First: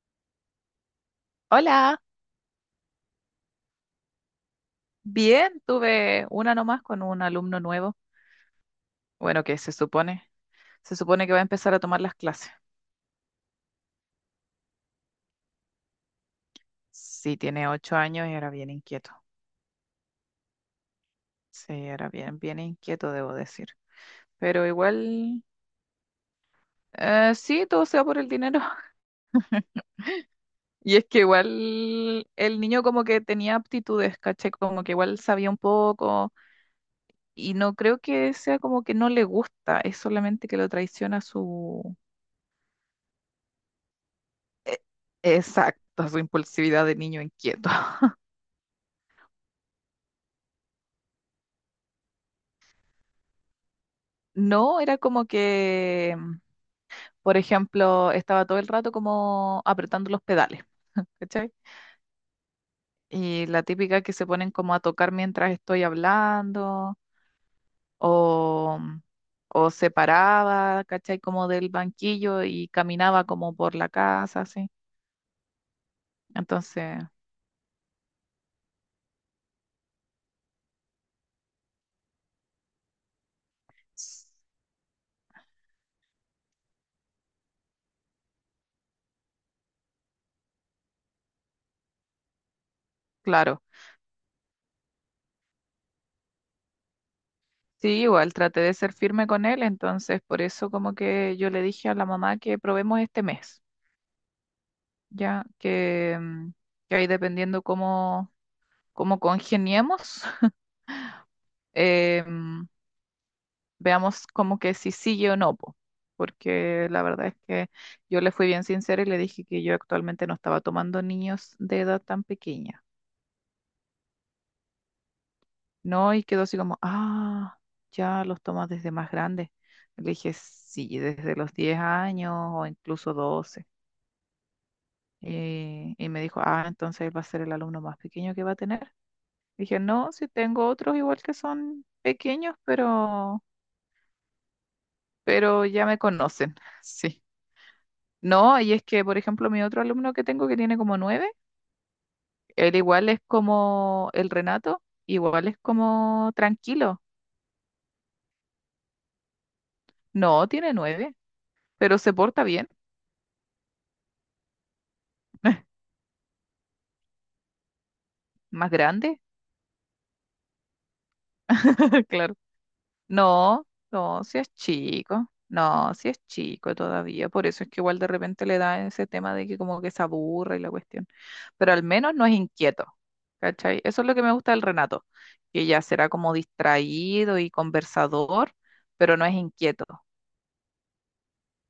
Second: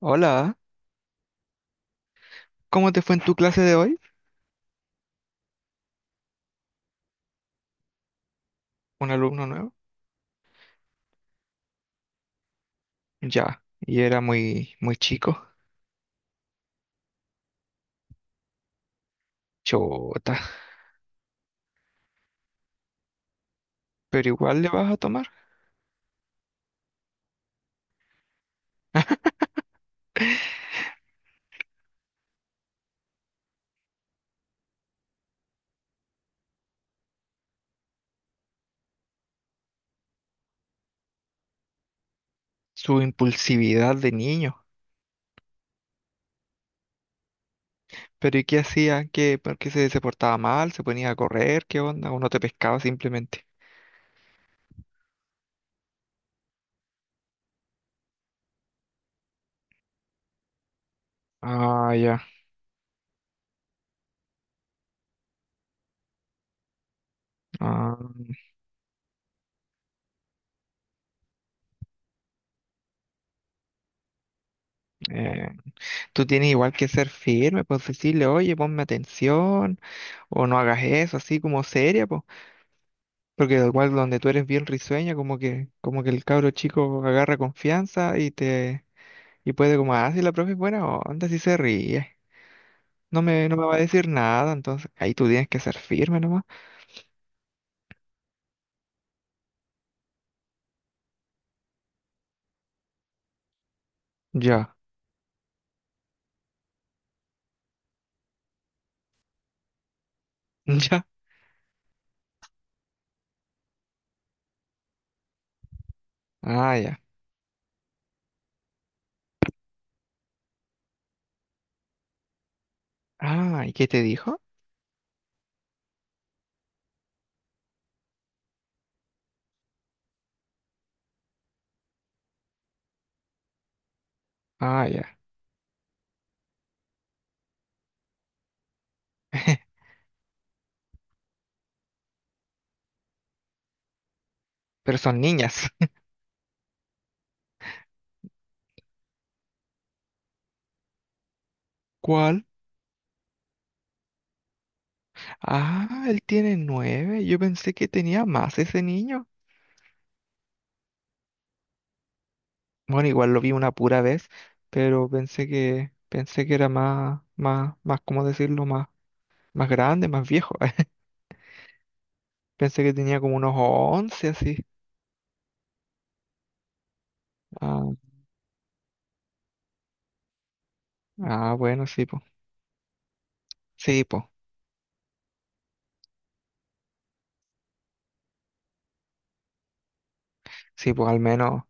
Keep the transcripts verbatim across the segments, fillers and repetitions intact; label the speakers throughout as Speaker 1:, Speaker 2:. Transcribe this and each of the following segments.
Speaker 1: Hola,
Speaker 2: Hola,
Speaker 1: ¿cómo te fue en tu clase de hoy?
Speaker 2: bien, tuve una nomás con un alumno nuevo.
Speaker 1: ¿Un
Speaker 2: Bueno,
Speaker 1: alumno
Speaker 2: que
Speaker 1: nuevo?
Speaker 2: se supone, se supone que va a empezar a tomar las clases.
Speaker 1: Ya, y era muy, muy chico.
Speaker 2: Sí, tiene ocho años y era bien inquieto.
Speaker 1: Chota,
Speaker 2: Sí, era bien, bien inquieto, debo decir.
Speaker 1: pero igual
Speaker 2: Pero
Speaker 1: le vas a tomar
Speaker 2: igual, eh, sí, todo sea por el dinero. Y es que igual el niño como que tenía aptitudes, caché, como que igual sabía un poco. Y no creo que sea como que no le gusta, es solamente que lo traiciona su...
Speaker 1: su impulsividad de niño.
Speaker 2: Exacto, su impulsividad de niño inquieto.
Speaker 1: Pero ¿y qué hacía? ¿Qué, por qué se, se portaba mal? ¿Se ponía a correr? ¿Qué onda? ¿O no te pescaba simplemente?
Speaker 2: No, era como que, mm, por ejemplo, estaba todo el rato como apretando los pedales, ¿cachai?
Speaker 1: Ah, ya.
Speaker 2: Y la típica que se ponen como a tocar mientras estoy hablando,
Speaker 1: Ah,
Speaker 2: o, mm, o se paraba, ¿cachai? Como del banquillo y caminaba como por la casa, así.
Speaker 1: eh, Tú tienes igual que
Speaker 2: Entonces,
Speaker 1: ser firme, pues decirle, oye, ponme atención, o no hagas eso, así como seria, pues. Porque igual donde
Speaker 2: s-
Speaker 1: tú eres bien risueña, como que, como que el cabro chico agarra confianza y te. Y puede como, ah, si la profe es buena onda, si se ríe. No me, no
Speaker 2: claro,
Speaker 1: me va a decir nada, entonces ahí tú tienes que ser firme nomás.
Speaker 2: sí, igual traté de ser firme con él, entonces por eso como que yo le dije a la mamá que probemos este mes,
Speaker 1: Ya,
Speaker 2: ya que, mm, que ahí dependiendo cómo como congeniemos,
Speaker 1: ya.
Speaker 2: em, veamos como que si sigue o no, po.
Speaker 1: Ah,
Speaker 2: Porque
Speaker 1: ya.
Speaker 2: la verdad es que yo le fui bien sincera y le dije que yo actualmente no estaba tomando niños de edad tan pequeña,
Speaker 1: Ah, ¿y qué te dijo?
Speaker 2: ¿no? Y quedó así como, ah, ya los tomas desde más grandes. Le dije, sí, desde los diez años o incluso doce.
Speaker 1: Ah, ya.
Speaker 2: Y, y me dijo, ah, entonces él va a ser el alumno más pequeño que va a tener. Dije, no, si tengo otros igual que son pequeños, pero
Speaker 1: Pero son
Speaker 2: pero
Speaker 1: niñas.
Speaker 2: ya me conocen, sí. No, y es que, por ejemplo, mi otro alumno que tengo que tiene como nueve,
Speaker 1: ¿Cuál?
Speaker 2: él igual es como el Renato, igual es
Speaker 1: Ah, él
Speaker 2: como
Speaker 1: tiene
Speaker 2: tranquilo.
Speaker 1: nueve. Yo pensé que tenía más ese niño.
Speaker 2: No, tiene nueve, pero se porta bien,
Speaker 1: Bueno, igual lo vi una pura vez, pero pensé que, pensé que era más, más, más, ¿cómo decirlo?
Speaker 2: más
Speaker 1: Más,
Speaker 2: grande,
Speaker 1: más grande, más viejo.
Speaker 2: claro.
Speaker 1: Pensé que tenía como unos
Speaker 2: No, no,
Speaker 1: once
Speaker 2: si es
Speaker 1: así.
Speaker 2: chico, no, si es chico todavía, por eso es que
Speaker 1: Ah,
Speaker 2: igual de repente le da ese tema de que como que se aburre y la cuestión,
Speaker 1: ah,
Speaker 2: pero al
Speaker 1: bueno, sí,
Speaker 2: menos
Speaker 1: po.
Speaker 2: no es inquieto, ¿cachai? Eso
Speaker 1: Sí,
Speaker 2: es lo que
Speaker 1: po.
Speaker 2: me gusta del Renato, que ya será como distraído y conversador, pero no es inquieto.
Speaker 1: Sí, pues al menos,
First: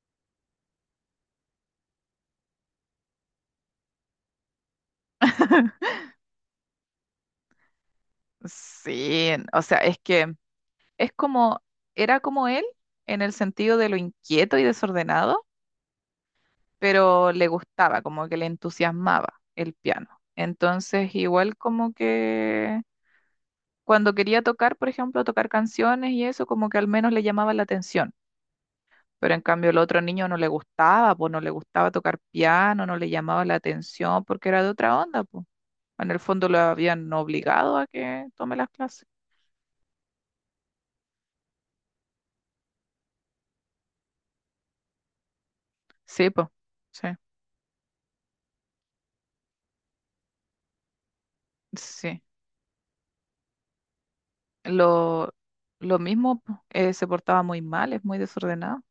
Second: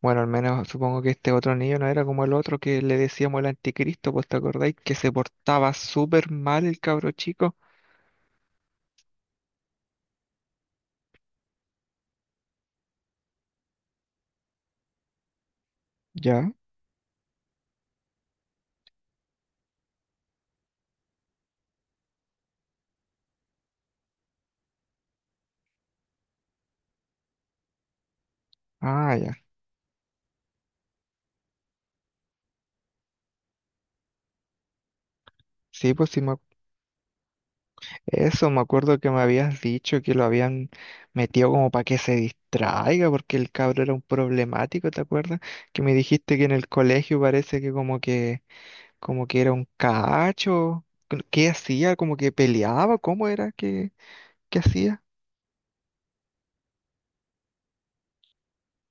Speaker 1: bueno, al menos supongo que este otro niño no era como el otro que le decíamos el anticristo, pues ¿te acordáis que se portaba súper mal el cabro chico?
Speaker 2: Sí, o sea, es que es como, era como él en el sentido de lo inquieto y desordenado,
Speaker 1: Ya.
Speaker 2: pero le gustaba, como que le entusiasmaba el piano. Entonces, igual como que cuando quería tocar, por ejemplo, tocar canciones y eso, como que al menos le llamaba la atención.
Speaker 1: Ah, ya.
Speaker 2: Pero en cambio el otro niño no le gustaba, pues no le gustaba tocar piano, no le llamaba la atención porque era de otra onda, pues.
Speaker 1: Sí, pues
Speaker 2: En el
Speaker 1: sí, me... ac-
Speaker 2: fondo lo habían obligado a que
Speaker 1: eso
Speaker 2: tome
Speaker 1: me
Speaker 2: las
Speaker 1: acuerdo
Speaker 2: clases.
Speaker 1: que me habías dicho que lo habían metido como para que se distraiga, porque el cabro era un problemático, ¿te acuerdas? Que me
Speaker 2: Sí,
Speaker 1: dijiste que
Speaker 2: pues.
Speaker 1: en el
Speaker 2: Sí,
Speaker 1: colegio parece que como que, como que era un cacho. ¿Qué hacía? ¿Como
Speaker 2: sí.
Speaker 1: que peleaba? ¿Cómo era que, que hacía?
Speaker 2: Lo, lo mismo, po, eh, se portaba muy mal, es muy desordenado.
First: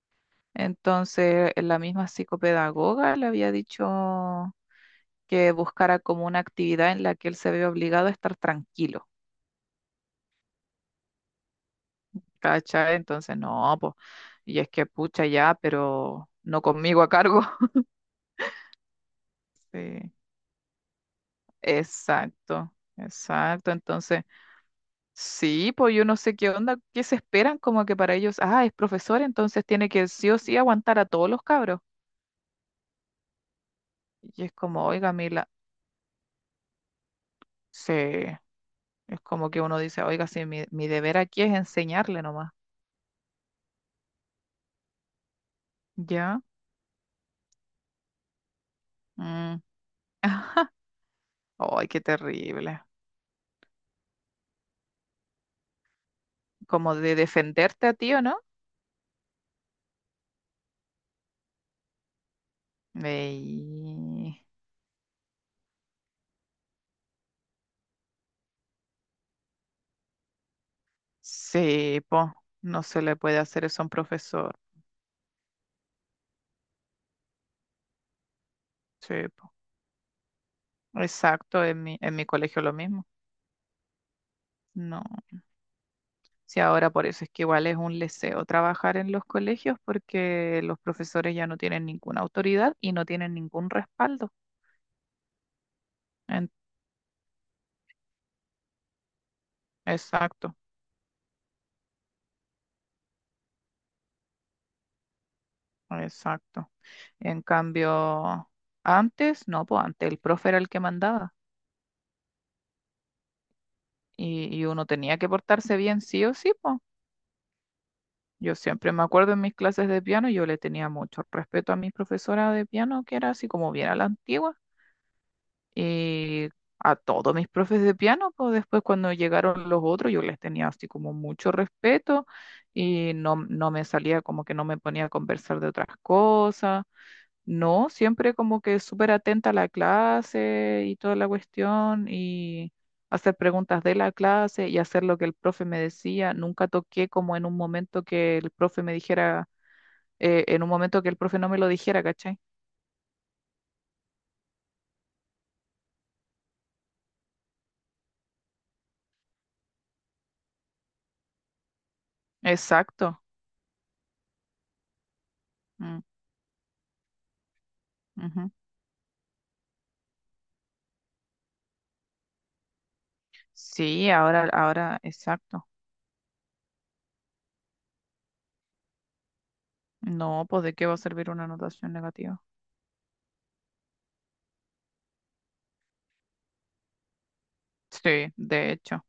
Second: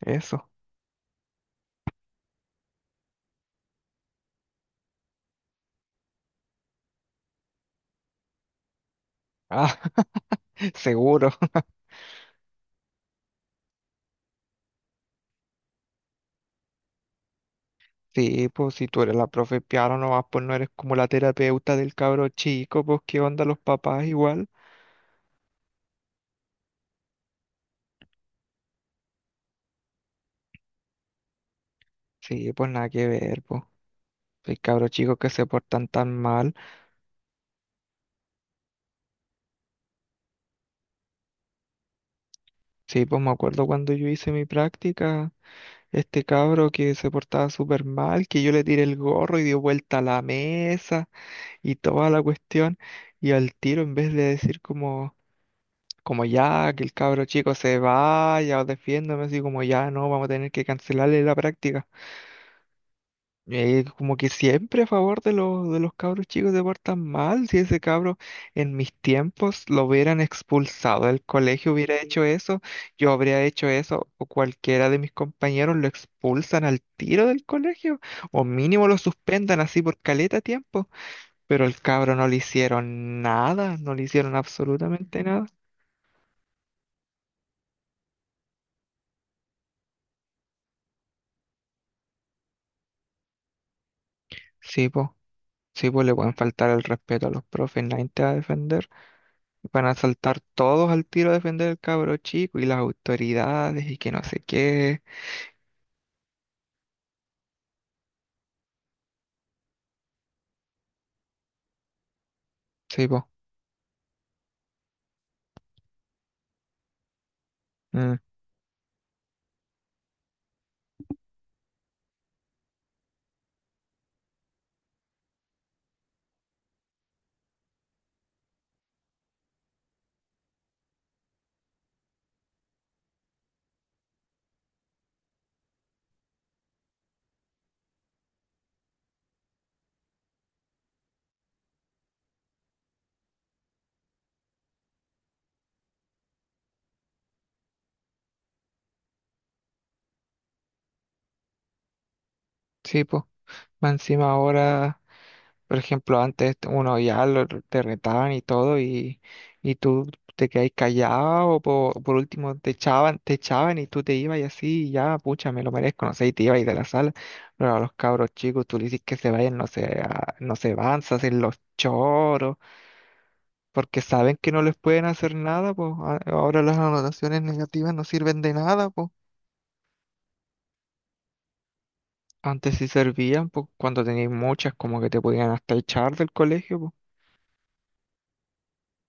Speaker 1: Eso.
Speaker 2: Entonces, la misma psicopedagoga le había dicho que buscara como una actividad en la que él se ve obligado a estar tranquilo,
Speaker 1: Ah, seguro.
Speaker 2: ¿cachai? Entonces, no, pues, y es que pucha ya, pero no conmigo a cargo.
Speaker 1: Sí, pues si tú eres la profe de piano
Speaker 2: Sí,
Speaker 1: nomás, pues no eres como la terapeuta del cabro
Speaker 2: exacto,
Speaker 1: chico, pues qué onda los
Speaker 2: exacto.
Speaker 1: papás
Speaker 2: Entonces,
Speaker 1: igual.
Speaker 2: sí, pues yo no sé qué onda, qué se esperan como que para ellos, ah, es profesor, entonces tiene que sí o sí aguantar a todos los cabros.
Speaker 1: Sí, pues nada que ver, pues.
Speaker 2: Y es
Speaker 1: Hay
Speaker 2: como,
Speaker 1: cabros
Speaker 2: oiga,
Speaker 1: chicos que se
Speaker 2: Mila,
Speaker 1: portan tan mal.
Speaker 2: sí. Es como que uno dice, oiga, si mi, mi deber aquí es enseñarle nomás.
Speaker 1: Sí, pues me acuerdo cuando yo hice mi práctica, este
Speaker 2: ¿Ya?
Speaker 1: cabro que se portaba súper mal, que yo le tiré el gorro y
Speaker 2: Mm.
Speaker 1: dio vuelta a la mesa y
Speaker 2: Ay, qué
Speaker 1: toda la cuestión.
Speaker 2: terrible.
Speaker 1: Y al tiro, en vez de decir como, como ya, que el
Speaker 2: Como de
Speaker 1: cabro chico se
Speaker 2: defenderte a ti, ¿o no?
Speaker 1: vaya o defiéndame, así como ya, no, vamos a tener que cancelarle la práctica. Eh, como que
Speaker 2: Ey,
Speaker 1: siempre a favor de los, de los cabros chicos se portan mal. Si ese cabro en mis tiempos lo hubieran expulsado del colegio, hubiera
Speaker 2: sí,
Speaker 1: hecho
Speaker 2: po.
Speaker 1: eso,
Speaker 2: No se
Speaker 1: yo
Speaker 2: le puede
Speaker 1: habría
Speaker 2: hacer
Speaker 1: hecho
Speaker 2: eso a un
Speaker 1: eso, o
Speaker 2: profesor.
Speaker 1: cualquiera de mis compañeros lo expulsan al tiro del colegio, o mínimo lo
Speaker 2: Sí, po.
Speaker 1: suspendan así por caleta tiempo.
Speaker 2: Exacto,
Speaker 1: Pero el
Speaker 2: en mi,
Speaker 1: cabro
Speaker 2: en mi
Speaker 1: no le
Speaker 2: colegio lo mismo.
Speaker 1: hicieron nada, no le hicieron
Speaker 2: No.
Speaker 1: absolutamente nada.
Speaker 2: Sí, ahora por eso es que igual es un leseo trabajar en los colegios porque los profesores ya no tienen ninguna autoridad y no tienen ningún respaldo.
Speaker 1: Sí, po, sí, po, le pueden
Speaker 2: En-
Speaker 1: faltar el respeto a los profes, nadie te va a defender. Van a saltar
Speaker 2: Exacto.
Speaker 1: todos al tiro a defender al cabro chico y las autoridades y que no sé qué.
Speaker 2: Exacto. En cambio, antes, no, pues antes el profe era el que mandaba
Speaker 1: Sí, po.
Speaker 2: y, y uno tenía que portarse bien sí o sí, pues.
Speaker 1: Mm,
Speaker 2: Yo siempre me acuerdo en mis clases de piano, yo le tenía mucho respeto a mi profesora de piano, que era así como bien a la antigua, y a todos mis profes de piano, pues después cuando llegaron los otros, yo les tenía así como mucho respeto y no, no me salía como que no me ponía a conversar de otras cosas. No, siempre como que súper atenta a la clase y toda la cuestión y hacer preguntas de la clase y hacer lo que el profe me decía. Nunca toqué como en un momento que el profe me dijera, eh, en un momento que el profe no me lo dijera, ¿cachai?
Speaker 1: sí, po. Más encima ahora, por ejemplo, antes uno ya lo, te retaban y todo y, y tú te quedabas callado o po- por último te echaban,
Speaker 2: Exacto.
Speaker 1: te echaban y tú te ibas y así y ya, pucha, me lo
Speaker 2: Mm,
Speaker 1: merezco, no sé, y te ibas de la sala. Pero a los cabros
Speaker 2: ujú.
Speaker 1: chicos tú le dices que se vayan, no se, no se van, se hacen los choros porque
Speaker 2: Sí,
Speaker 1: saben
Speaker 2: ahora,
Speaker 1: que no les
Speaker 2: ahora,
Speaker 1: pueden hacer
Speaker 2: exacto.
Speaker 1: nada, pues a- ahora las anotaciones negativas no sirven de nada, pues.
Speaker 2: No, pues ¿de qué va a servir una anotación negativa?
Speaker 1: Antes sí servían, pues cuando tenías muchas como que te podían hasta echar del colegio, pues.
Speaker 2: Sí, de hecho.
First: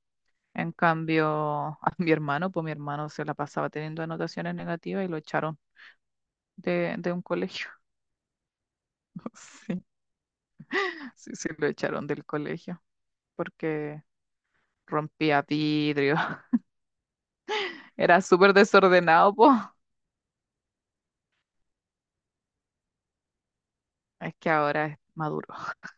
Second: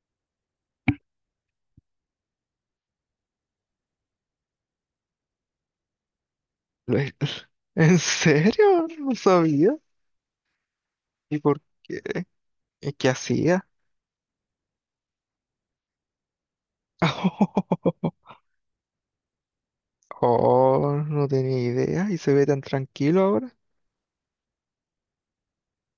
Speaker 2: En cambio, a mi hermano, pues mi hermano se la pasaba teniendo anotaciones negativas y lo echaron de,
Speaker 1: Lo-
Speaker 2: de
Speaker 1: he-
Speaker 2: un colegio.
Speaker 1: ¿En serio? No sabía.
Speaker 2: Sí, sí,
Speaker 1: ¿Y
Speaker 2: sí,
Speaker 1: por
Speaker 2: lo
Speaker 1: qué?
Speaker 2: echaron del colegio
Speaker 1: ¿Y qué hacía?
Speaker 2: porque rompía vidrio. Era súper desordenado, po.
Speaker 1: Oh, no tenía idea. ¿Y se ve tan tranquilo ahora?
Speaker 2: Es que ahora es maduro,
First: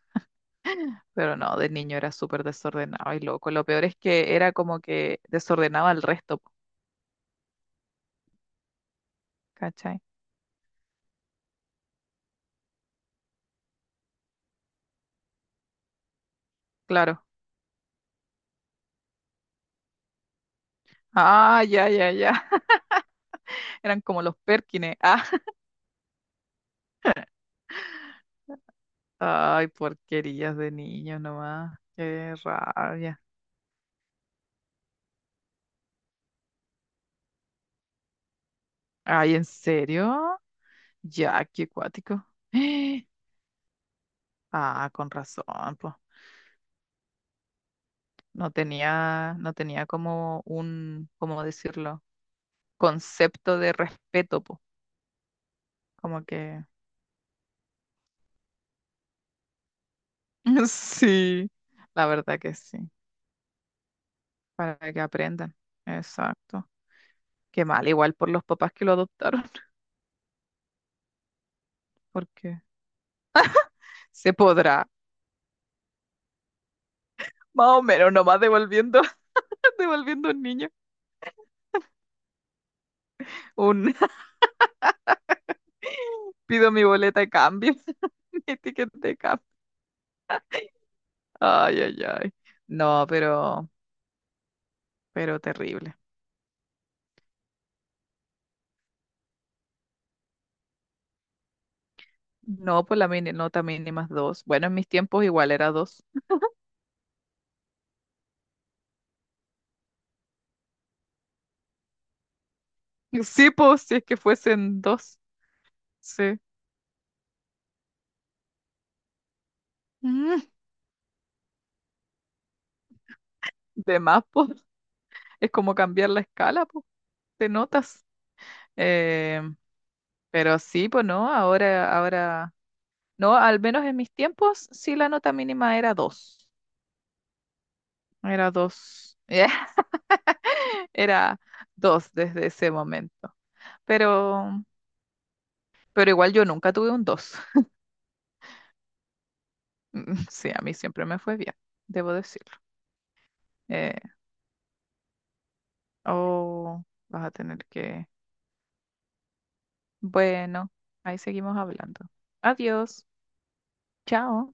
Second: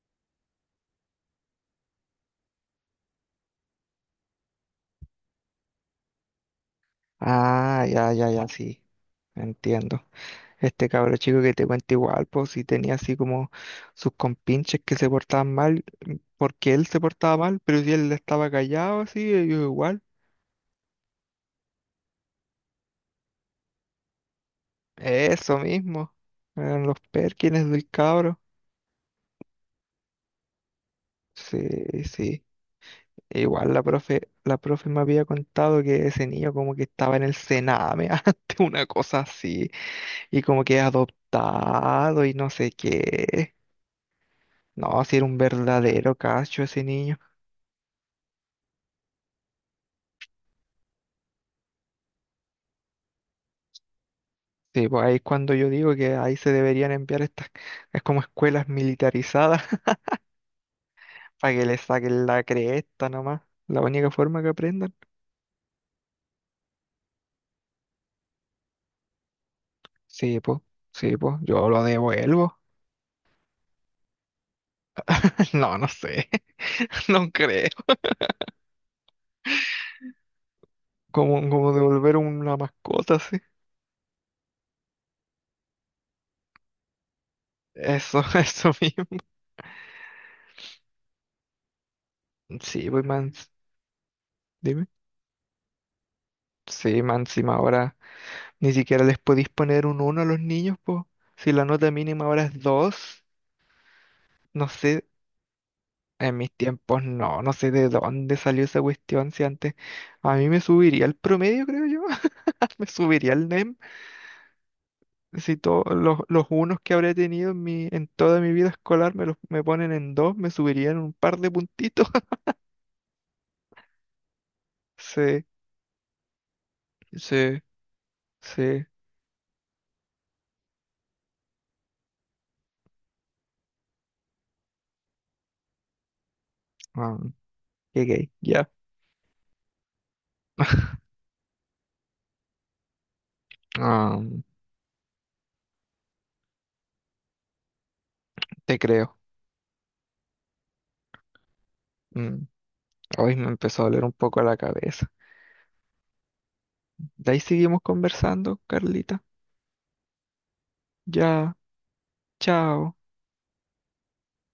Speaker 2: pero no, de niño era súper desordenado y loco. Lo peor es que era como que desordenaba al resto, po,
Speaker 1: Ah, ya, ya, ya, sí.
Speaker 2: ¿cachai?
Speaker 1: Entiendo. Este cabro chico que te cuenta igual, pues sí tenía así como sus compinches que se portaban mal porque él se
Speaker 2: Claro.
Speaker 1: portaba mal, pero si él estaba callado así, ellos igual.
Speaker 2: Ah, ya, ya, ya. Eran como los Perkines. Ah.
Speaker 1: Eso mismo. Eran los Perkins del cabro.
Speaker 2: Ay, porquerías de niño
Speaker 1: Sí,
Speaker 2: nomás. Qué
Speaker 1: sí.
Speaker 2: rabia.
Speaker 1: Igual la profe, la profe me había contado que ese niño como que estaba en el Sename antes, una cosa
Speaker 2: Ay, ¿en
Speaker 1: así,
Speaker 2: serio?
Speaker 1: y como que
Speaker 2: Ya, qué
Speaker 1: adoptado
Speaker 2: acuático.
Speaker 1: y no sé qué.
Speaker 2: Ah,
Speaker 1: No,
Speaker 2: con
Speaker 1: si era un
Speaker 2: razón, pues.
Speaker 1: verdadero cacho ese niño.
Speaker 2: No tenía, no tenía como un, ¿cómo decirlo? Concepto de respeto, po.
Speaker 1: Sí, pues ahí es cuando yo digo que
Speaker 2: Como
Speaker 1: ahí se
Speaker 2: que
Speaker 1: deberían enviar estas, es como escuelas militarizadas.
Speaker 2: sí,
Speaker 1: Para que le
Speaker 2: la
Speaker 1: saquen
Speaker 2: verdad
Speaker 1: la
Speaker 2: que sí,
Speaker 1: cresta nomás. La única forma que aprendan.
Speaker 2: para que aprendan. Exacto. Qué mal, igual por los papás que lo adoptaron,
Speaker 1: Sí, pues, sí, pues, yo lo devuelvo.
Speaker 2: porque se podrá,
Speaker 1: No, no sé, no
Speaker 2: más
Speaker 1: creo.
Speaker 2: o menos, nomás devolviendo, devolviendo un niño.
Speaker 1: Como, como devolver una mascota, sí.
Speaker 2: Un pido mi boleta de cambio,
Speaker 1: Eso,
Speaker 2: mi
Speaker 1: eso
Speaker 2: ticket
Speaker 1: mismo.
Speaker 2: de cambio. Ay, ay, ay.
Speaker 1: Sí, pues,
Speaker 2: No,
Speaker 1: man,
Speaker 2: pero,
Speaker 1: dime.
Speaker 2: pero terrible.
Speaker 1: Sí, man, encima ahora ni siquiera les podéis poner un uno a los niños, pues. Si la nota mínima ahora es
Speaker 2: No, pues la
Speaker 1: dos.
Speaker 2: mini, nota mínima ni dos.
Speaker 1: No
Speaker 2: Bueno, en mis
Speaker 1: sé,
Speaker 2: tiempos igual era dos.
Speaker 1: en mis tiempos no, no sé de dónde salió esa cuestión, si antes a mí me subiría el promedio, creo yo, me subiría el
Speaker 2: Sí,
Speaker 1: N E M.
Speaker 2: pues, si es que fuesen dos.
Speaker 1: Si to- los,
Speaker 2: Sí.
Speaker 1: los unos que habré tenido en mi, en toda mi vida escolar me los me ponen en dos,
Speaker 2: Mm,
Speaker 1: me subirían un par de puntitos.
Speaker 2: de más, pues.
Speaker 1: Sí,
Speaker 2: Es como cambiar la escala, pues, de
Speaker 1: sí,
Speaker 2: notas.
Speaker 1: sí.
Speaker 2: Eh, pero sí, pues no, ahora, ahora. No, al menos en mis tiempos, sí la nota mínima era dos.
Speaker 1: Ah, qué gay,
Speaker 2: Era
Speaker 1: ya.
Speaker 2: dos. Era dos desde ese momento.
Speaker 1: Ah,
Speaker 2: Pero, pero igual yo nunca tuve un dos.
Speaker 1: te creo.
Speaker 2: Sí, a mí siempre me fue bien, debo
Speaker 1: Mm,
Speaker 2: decirlo.
Speaker 1: hoy me empezó a
Speaker 2: Eh,
Speaker 1: doler un poco la cabeza.
Speaker 2: Oh, vas a
Speaker 1: De ahí
Speaker 2: tener
Speaker 1: seguimos
Speaker 2: que...
Speaker 1: conversando, Carlita.
Speaker 2: Bueno, ahí
Speaker 1: Ya,
Speaker 2: seguimos hablando.
Speaker 1: chao.
Speaker 2: Adiós. Chao.